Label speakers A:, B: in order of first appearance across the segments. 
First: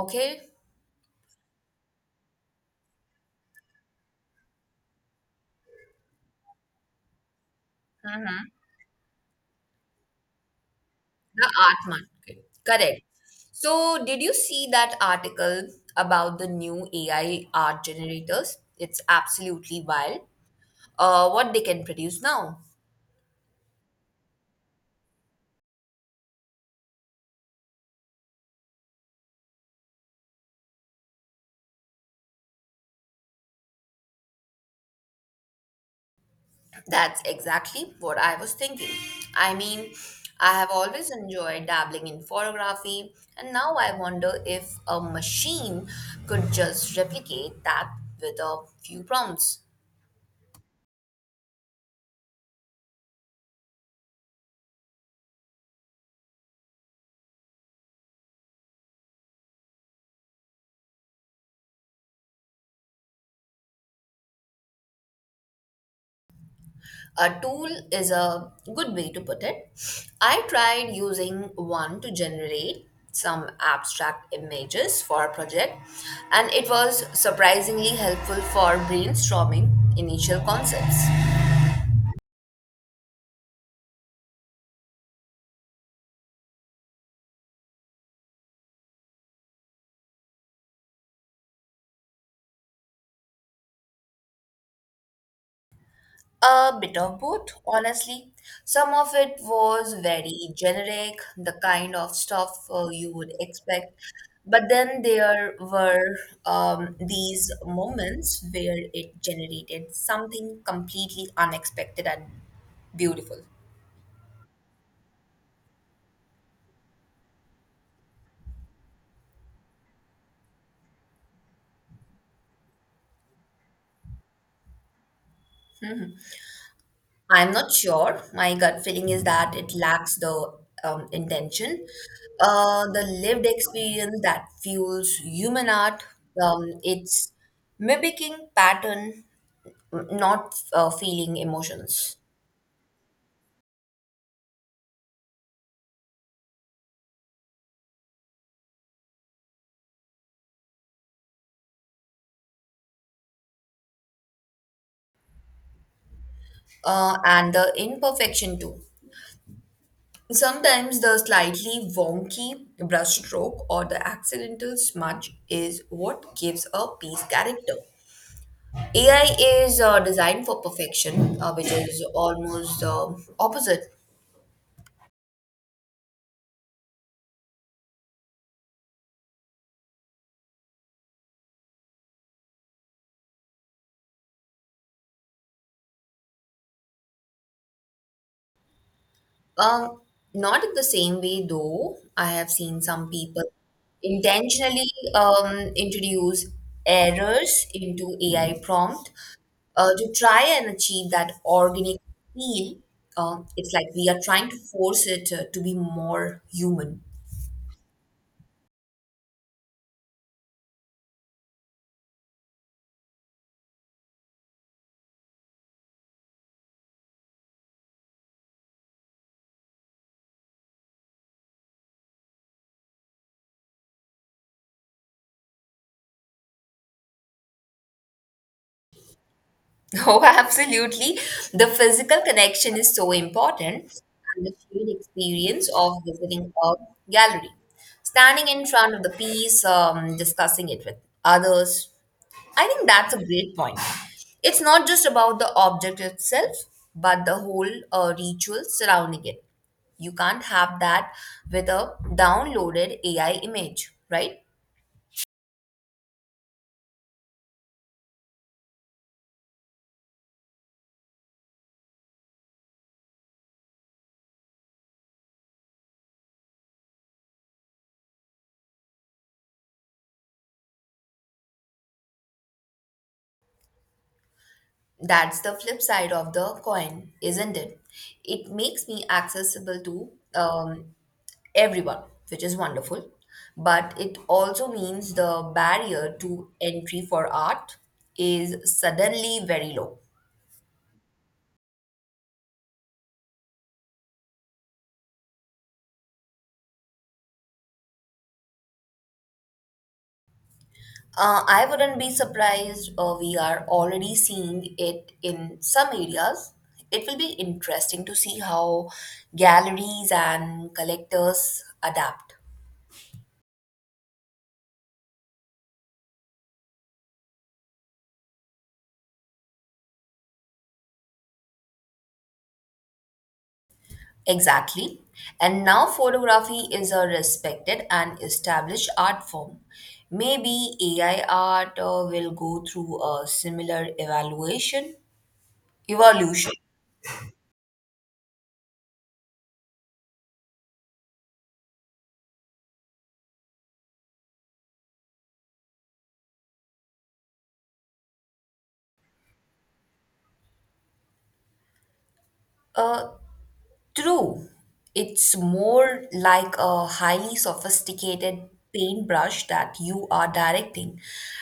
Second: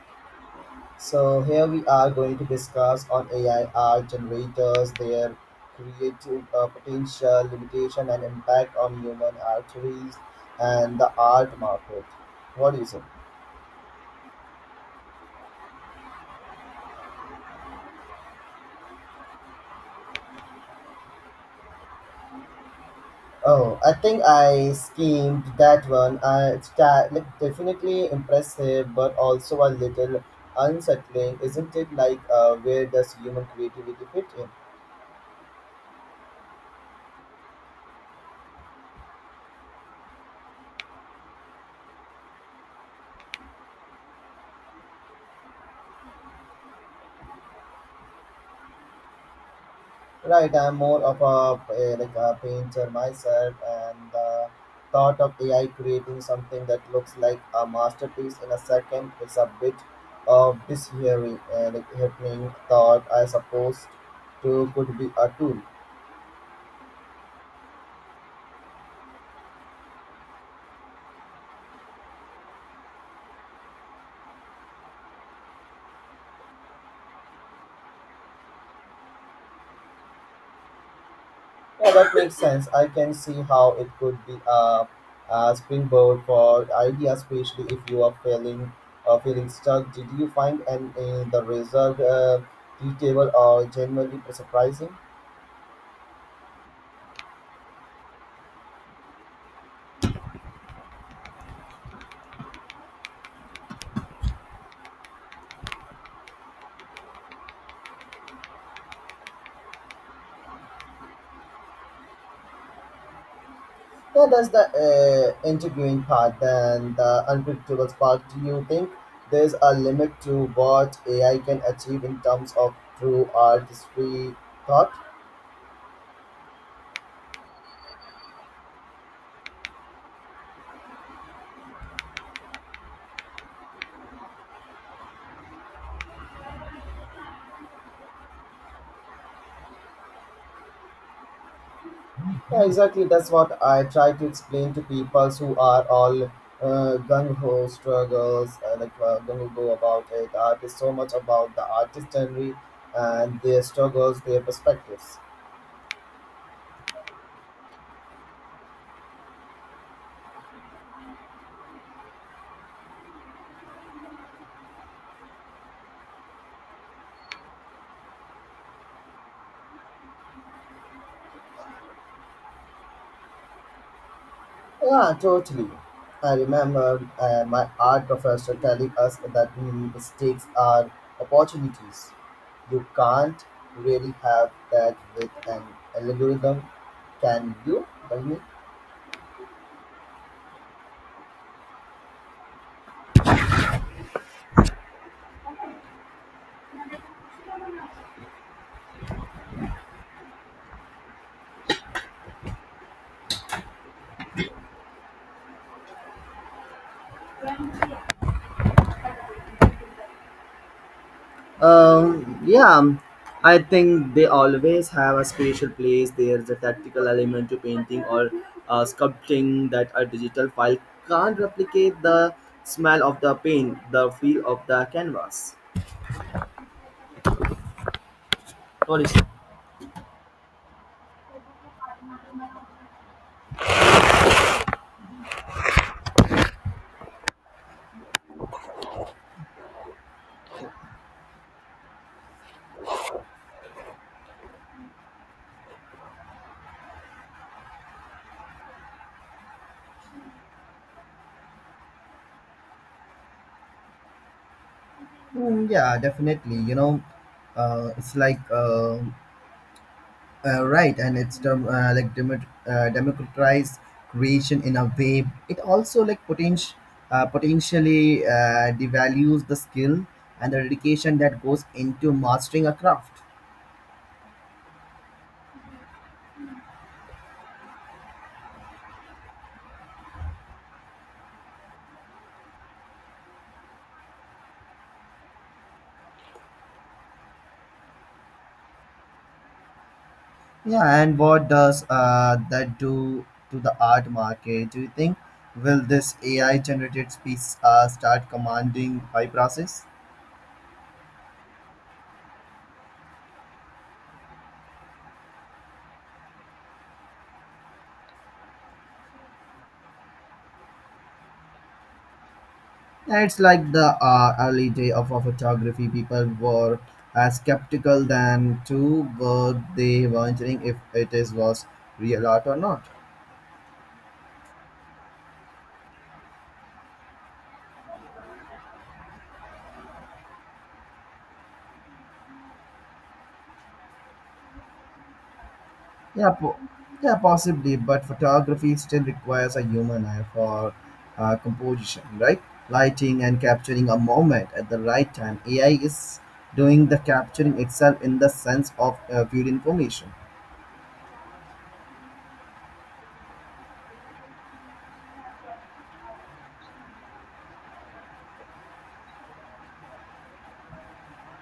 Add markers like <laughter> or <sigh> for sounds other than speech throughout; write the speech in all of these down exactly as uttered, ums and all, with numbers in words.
A: Okay.
B: So here we are going to discuss on A I art generators, their creative uh, potential, limitation, and
A: hmm
B: impact on human arteries and the
A: the
B: art
A: art
B: market.
A: market,
B: What do you say?
A: correct. So, did you see that article about the new A I art generators? It's absolutely wild. Uh, what they can produce now.
B: Oh, I think I skimmed that one. Uh, it's ta- like, definitely impressive, but also a little unsettling, isn't it? Like, uh, where does human creativity fit in?
A: That's exactly what I was thinking. I mean, I have always enjoyed dabbling in photography, and now I wonder if a machine could just replicate that with a few prompts.
B: Right, I'm more of a, a like a painter myself, and the thought of A I creating something that looks like a masterpiece in a second is a bit of dishearing and like happening thought I suppose to could be a tool.
A: A tool is a good way to put it. I tried using one to generate some abstract images for a project, and it was surprisingly helpful for brainstorming initial concepts.
B: Yeah, that makes <laughs> sense. I can see how it could be a, a springboard for ideas, especially if you are feeling uh, feeling stuck. Did you find an in the result uh, detailable or genuinely surprising?
A: A bit of both, honestly. Some of it was very generic, the kind of stuff uh, you would expect. But then there were um, these moments where it generated something completely unexpected and beautiful.
B: Yeah, that's the uh, intriguing part and the unpredictable part. Do you think there's a limit to what A I can achieve in terms of true artistry thought?
A: I'm not sure. My gut feeling is that it lacks the um, intention, uh, the lived experience that fuels human art. Um, it's mimicking pattern, not uh, feeling emotions,
B: Yeah, exactly. That's what I try to explain to people who are all uh, gung ho struggles, uh, like uh, gung ho about it. Art is so much about the artistry and their struggles, their perspectives.
A: uh, and the imperfection too. Sometimes the slightly wonky brushstroke or the accidental smudge is what gives a piece character. AI is uh, designed for perfection, uh, which is almost uh, opposite.
B: Yeah, totally. I remember uh, my art professor telling us that mm, mistakes are opportunities. You can't really have that with an algorithm, can you? Tell me.
A: um, Not in the same way, though. I have seen some people intentionally um, introduce errors into AI prompt uh, to try and achieve that organic feel. Uh, it's like we are trying to force it uh, to be more human.
B: Um, yeah, um, I think they always have a special place. There's a tactical element to painting or uh, sculpting that a digital file can't replicate the smell of the paint, the feel of the canvas. What is?
A: Oh, <laughs> absolutely. The physical connection is so important, and the shared experience of visiting a gallery, standing in front of the piece, um, discussing it with others. I think that's a great point. It's not just about the object itself, but the whole uh, ritual surrounding it. You can't have that with a downloaded A I image, right?
B: Mm, yeah, definitely. You know, uh, it's like uh, uh, Right, and it's dem- uh, like demo- uh, democratized creation in a way. It also like potential uh, potentially uh, devalues the skill and the dedication that goes into mastering a craft.
A: That's the flip side of the coin, isn't it? It makes me accessible to um, everyone, which is wonderful. But it also means the barrier to entry for art is suddenly very low.
B: Yeah, and what does uh, that do to the art market? Do you think will this A I generated piece uh, start commanding high prices?
A: Uh, I wouldn't be surprised, uh, we are already seeing it in some areas. It will be interesting to see how galleries and collectors adapt.
B: It's like the uh, early day of our photography. People were as skeptical than to were they wondering if it is was real art or not.
A: Exactly. And now photography is a respected and established art form. Maybe A I art uh, will go through a similar evaluation,
B: Yeah,
A: evolution.
B: po- yeah, possibly, but photography still requires a human eye for uh, composition, right? Lighting and capturing a moment at the right time. A I is doing the capturing itself in the sense of uh, viewed information.
A: Uh, True. It's more like a highly sophisticated paintbrush that you are directing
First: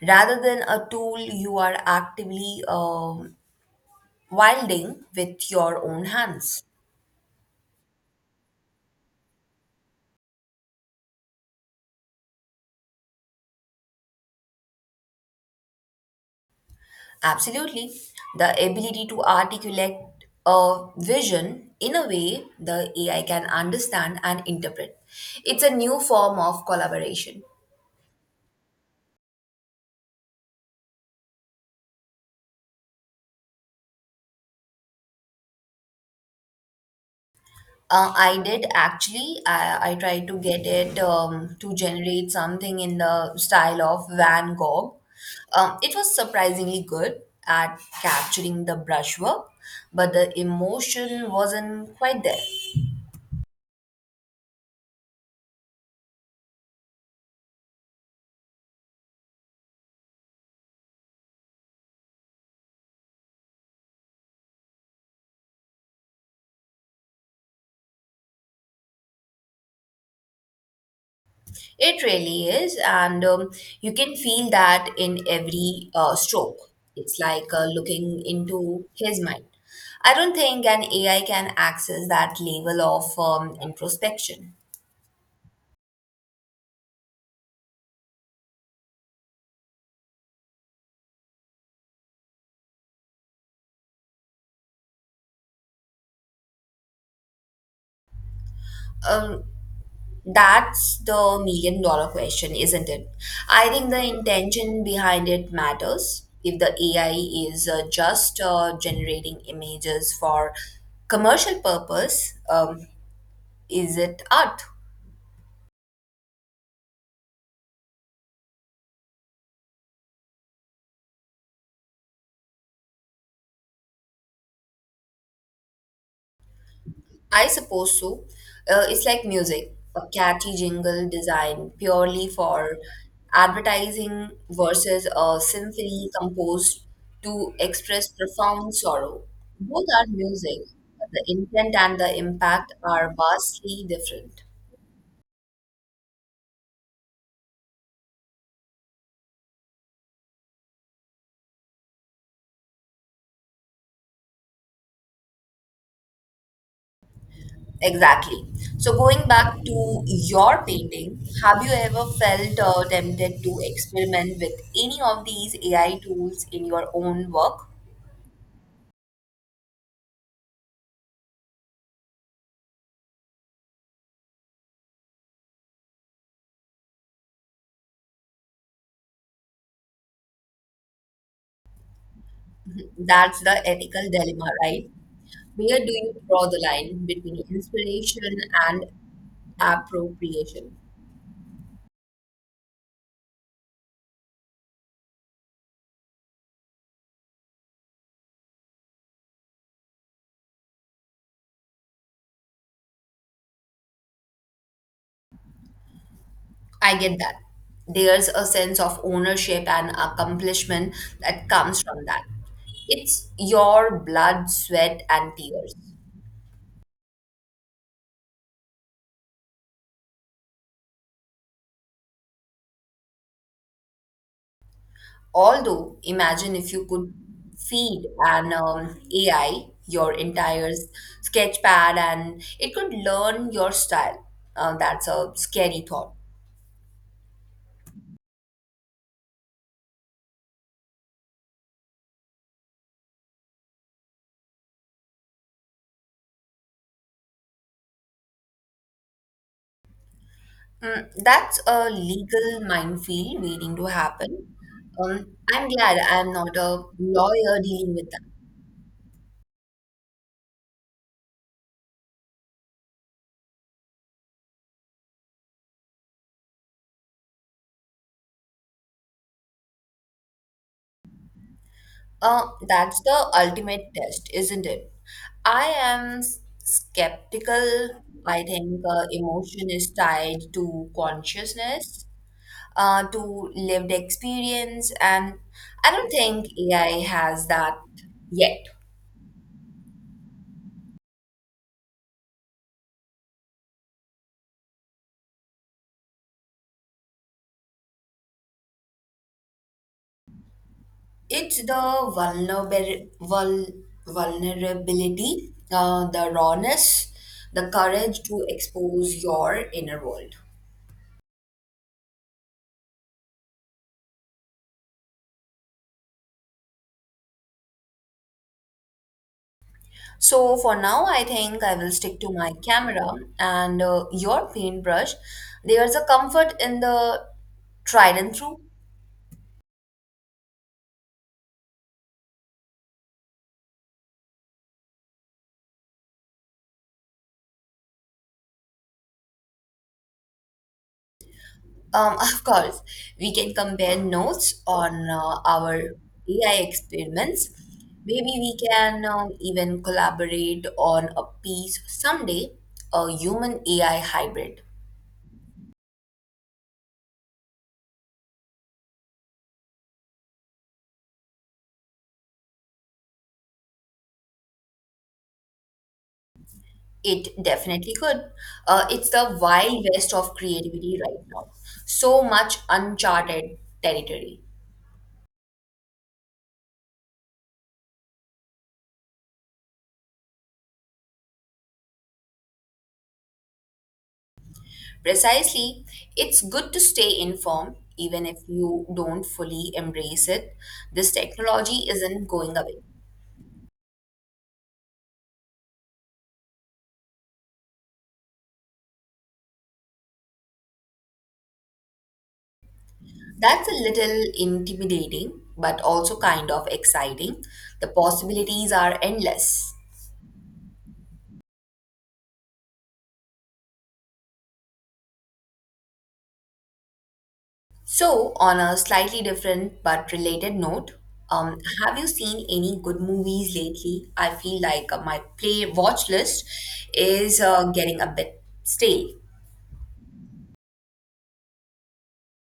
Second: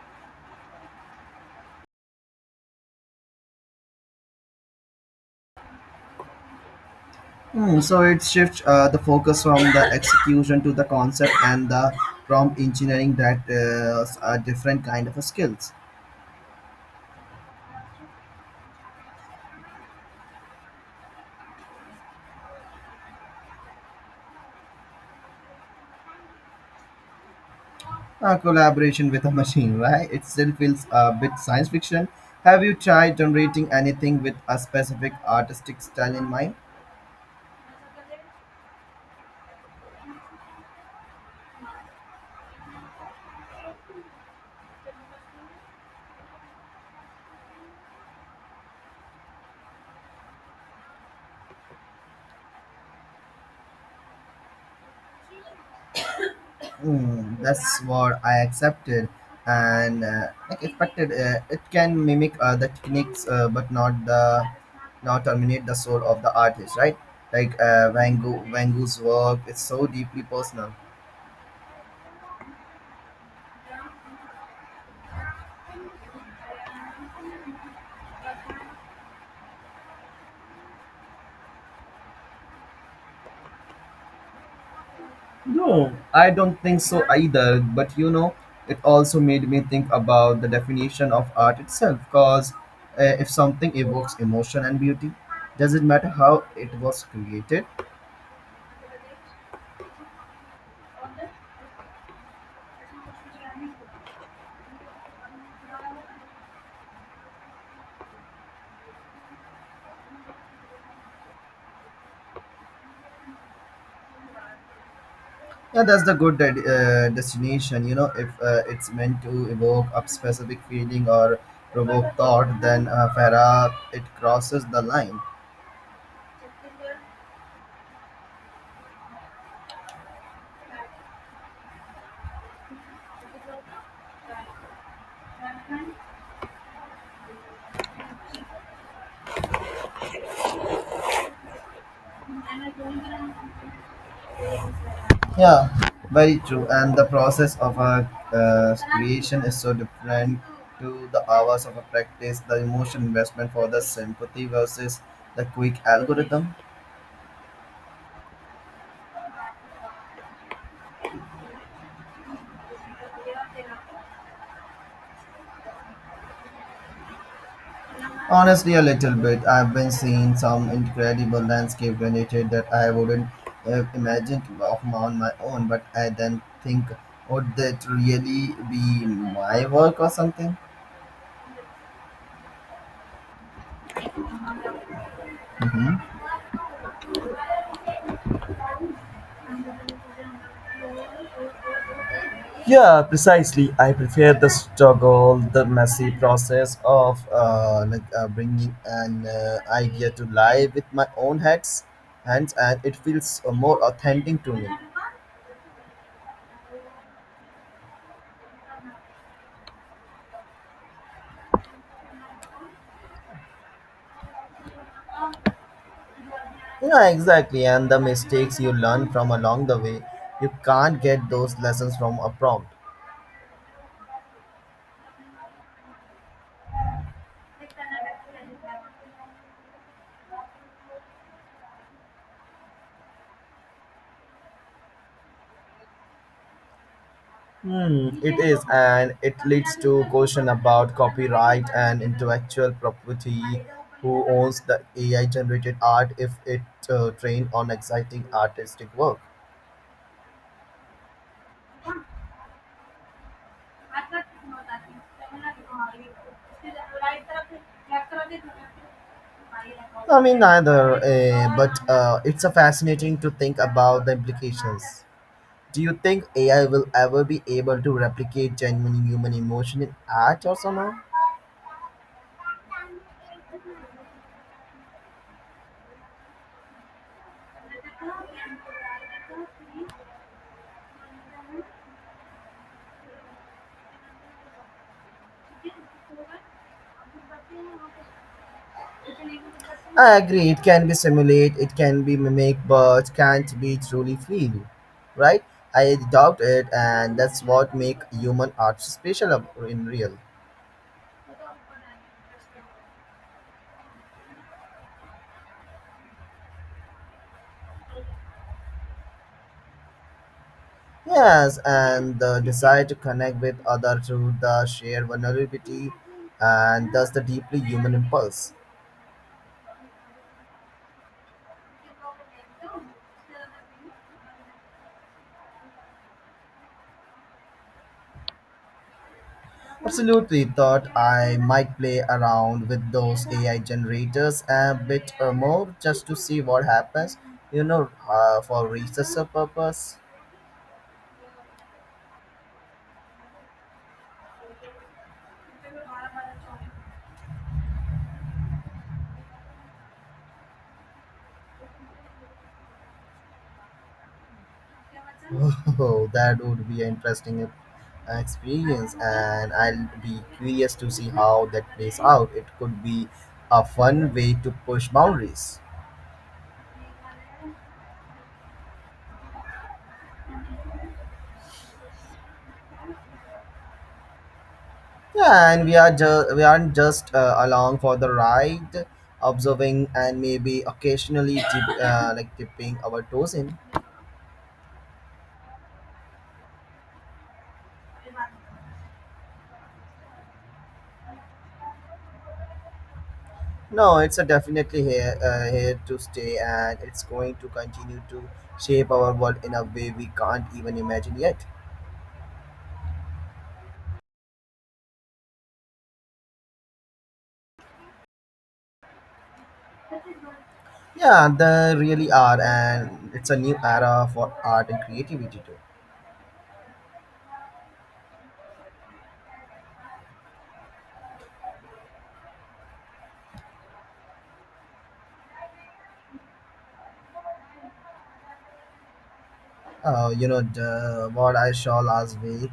A: rather than a tool you are actively um wielding with your own hands.
B: Hmm, so it shifts uh, the focus from the execution to the concept and the prompt engineering that uh, s- a different kind of a skills.
A: Absolutely. The ability to articulate a vision in a way the A I can understand and interpret. It's a new form of collaboration.
B: Uh, collaboration with a <laughs> machine, right? It still feels a bit science fiction. Have you tried generating anything with a specific artistic style in mind?
A: Uh, I did, actually. I, I tried to get it um, to generate something in the style of Van Gogh. Um, it was surprisingly good at capturing the brushwork, but the emotion wasn't quite there.
B: Mm, that's what I accepted and uh, like expected. Uh, it can mimic uh, the techniques, uh, but not the not terminate the soul of the artist, right? Like uh, Van Gogh, Van Gogh's work is so deeply personal.
A: It really is, and um, you can feel that in every uh, stroke. It's like uh, looking into his mind. I don't think an A I can access that level of um, introspection.
B: No, I don't think so either, but you know, it also made me think about the definition of art itself. Because uh, if something evokes emotion and beauty, does it matter how it was created?
A: Um, that's the million dollar question, isn't it? I think the intention behind it matters. If the A I is uh, just uh, generating images for commercial purpose, um, is it art?
B: Yeah, that's the good de- uh, destination. You know, if uh, it's meant to evoke a specific feeling or provoke thought, then uh, Farah it crosses the line.
A: I suppose so. Uh, it's like music, a catchy jingle designed purely for advertising versus a symphony composed to express profound sorrow. Both are music, but the intent and the impact are vastly different.
B: Yeah, very true. And the process of a uh, creation is so different to the hours of a practice. The emotion investment for the sympathy versus the quick algorithm.
A: Exactly. So, going back to your painting, have you ever felt uh, tempted to experiment with any of these A I tools in your own work?
B: Honestly, a little bit. I've been seeing some incredible landscape related that I wouldn't have imagined of my- on my own, but I then think, would that really be my work or something?
A: That's the ethical dilemma, right? Where do
B: Hmm.
A: you draw the line between inspiration and appropriation?
B: Yeah, precisely. I prefer the struggle, the messy process of uh, like uh, bringing an uh, idea to life with my own hands, hands, and it feels uh, more authentic to me.
A: I get that. There's a sense of ownership and accomplishment that comes from that. It's your blood, sweat, and tears.
B: Yeah, exactly. And the mistakes you learn from along the way, you can't get those lessons from a prompt.
A: Although, imagine if you could feed an um, A I your entire sketch pad and it could learn your style. Uh, that's a scary thought.
B: Hmm, it is, and it leads to question about copyright and intellectual property. Who owns the A I-generated art if it uh, trained on exciting artistic work?
A: Mm, that's a legal minefield waiting to happen. Um, I'm glad I'm not a lawyer dealing with that.
B: I mean, neither, uh, but uh, it's a fascinating to think about the implications. Do you think A I will ever be able to replicate genuine human emotion in art or somehow?
A: Uh, that's the ultimate test, isn't it? I am s- skeptical. I think uh, emotion is tied to consciousness, uh, to lived experience, and I don't think A I has that yet.
B: I agree, it can be simulate, it can be mimic, but can't be truly feel, right? I doubt it, and that's what make human art special ab- in real.
A: It's the vulnerability, vul, vulnerability, uh, the rawness, the courage to expose your inner world.
B: Yes, and the desire to connect with others through the shared vulnerability and thus the deeply human impulse.
A: So, for now, I think I will stick to my camera and uh, your paintbrush. There's a comfort in the tried and true.
B: Absolutely thought I might play around with those A I generators a bit uh, more just to see what happens, you know, uh, for research purpose.
A: Um, <laughs> of course, we can compare notes on uh, our A I experiments. Maybe we can um, even collaborate on a piece someday, a human A I hybrid.
B: Oh, that would be an interesting uh, experience, and I'll be curious to see how that plays out. It could be a fun way to push boundaries.
A: It definitely could. Uh, it's the wild west of creativity right now. So much uncharted territory.
B: Yeah, and we are ju- we aren't just uh, along for the ride, observing and maybe occasionally tip, uh, like tipping our toes in.
A: Precisely, it's good to stay informed even if you don't fully embrace it. This technology isn't going away.
B: No, it's a definitely here uh, here to stay, and it's going to continue to shape our world in a way we can't even imagine yet.
A: That's a little intimidating, but also kind of exciting. The possibilities are endless.
B: Yeah, they really are, and it's a new era for art and creativity too.
A: So, on a slightly different but related note, um, have you seen any good movies lately? I feel like uh, my play watch list is uh, getting a bit stale.
B: Uh, you know, the, what I saw last week,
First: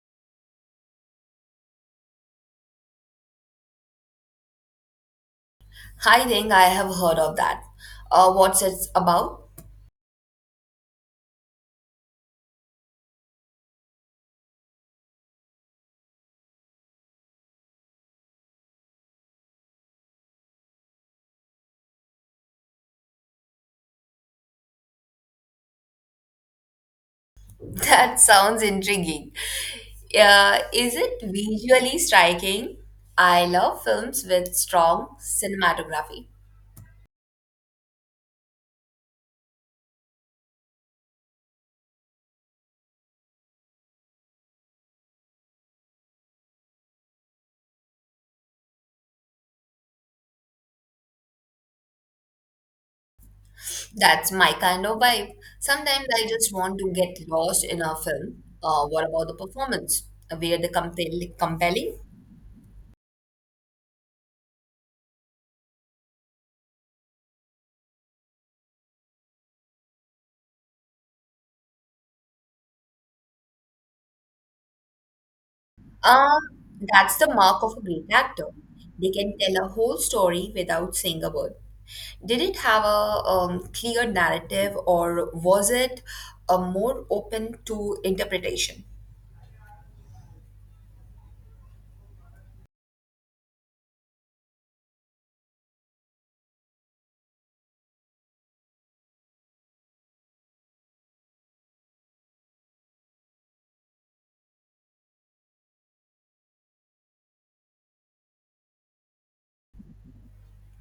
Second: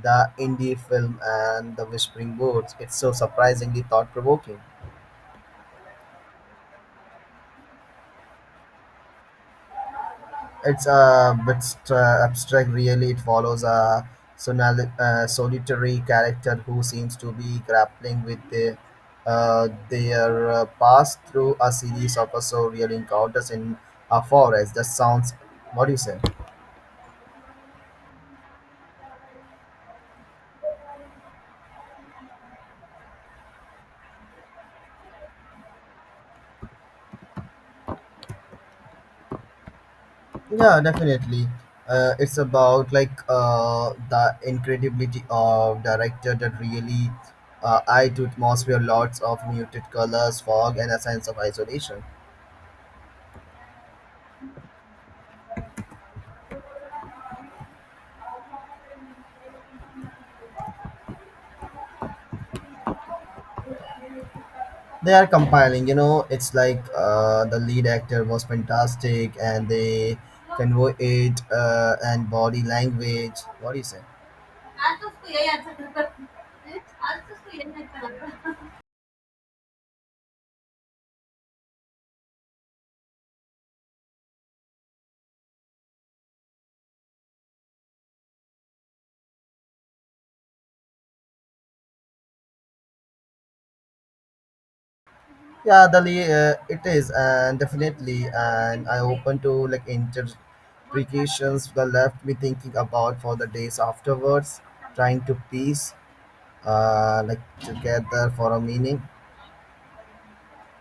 B: the indie film and the Whispering Woods. It's so surprisingly thought provoking.
A: I think I have heard of that. Uh, what's it about?
B: It's a bit stra- abstract, really. It follows a sonali- uh, solitary character who seems to be grappling with the, uh, their uh, past through a series of uh, surreal encounters in a forest. That sounds, what do you say?
A: <laughs> That sounds intriguing. Uh, is it visually striking? I love films with strong cinematography.
B: Yeah, definitely. Uh, it's about like uh, the incredibility of director that really uh, eye to atmosphere, lots of muted colors, fog, and a sense of isolation.
A: That's my kind of vibe. Sometimes I just want to get lost in a film. Uh, what about the performance? Were they compel- compelling?
B: They are compiling, you know, it's like uh, the lead actor was fantastic and they convey it uh, and body language, what do you say?
A: Um, that's the mark of a great actor. They can tell a whole story without saying a word. Did it have a um, clear narrative, or was it uh, more open to interpretation?
B: Yeah, the lead, uh, it is, and definitely and I open to like interpretations that left me thinking about for the days afterwards, trying to piece uh, like together for a meaning.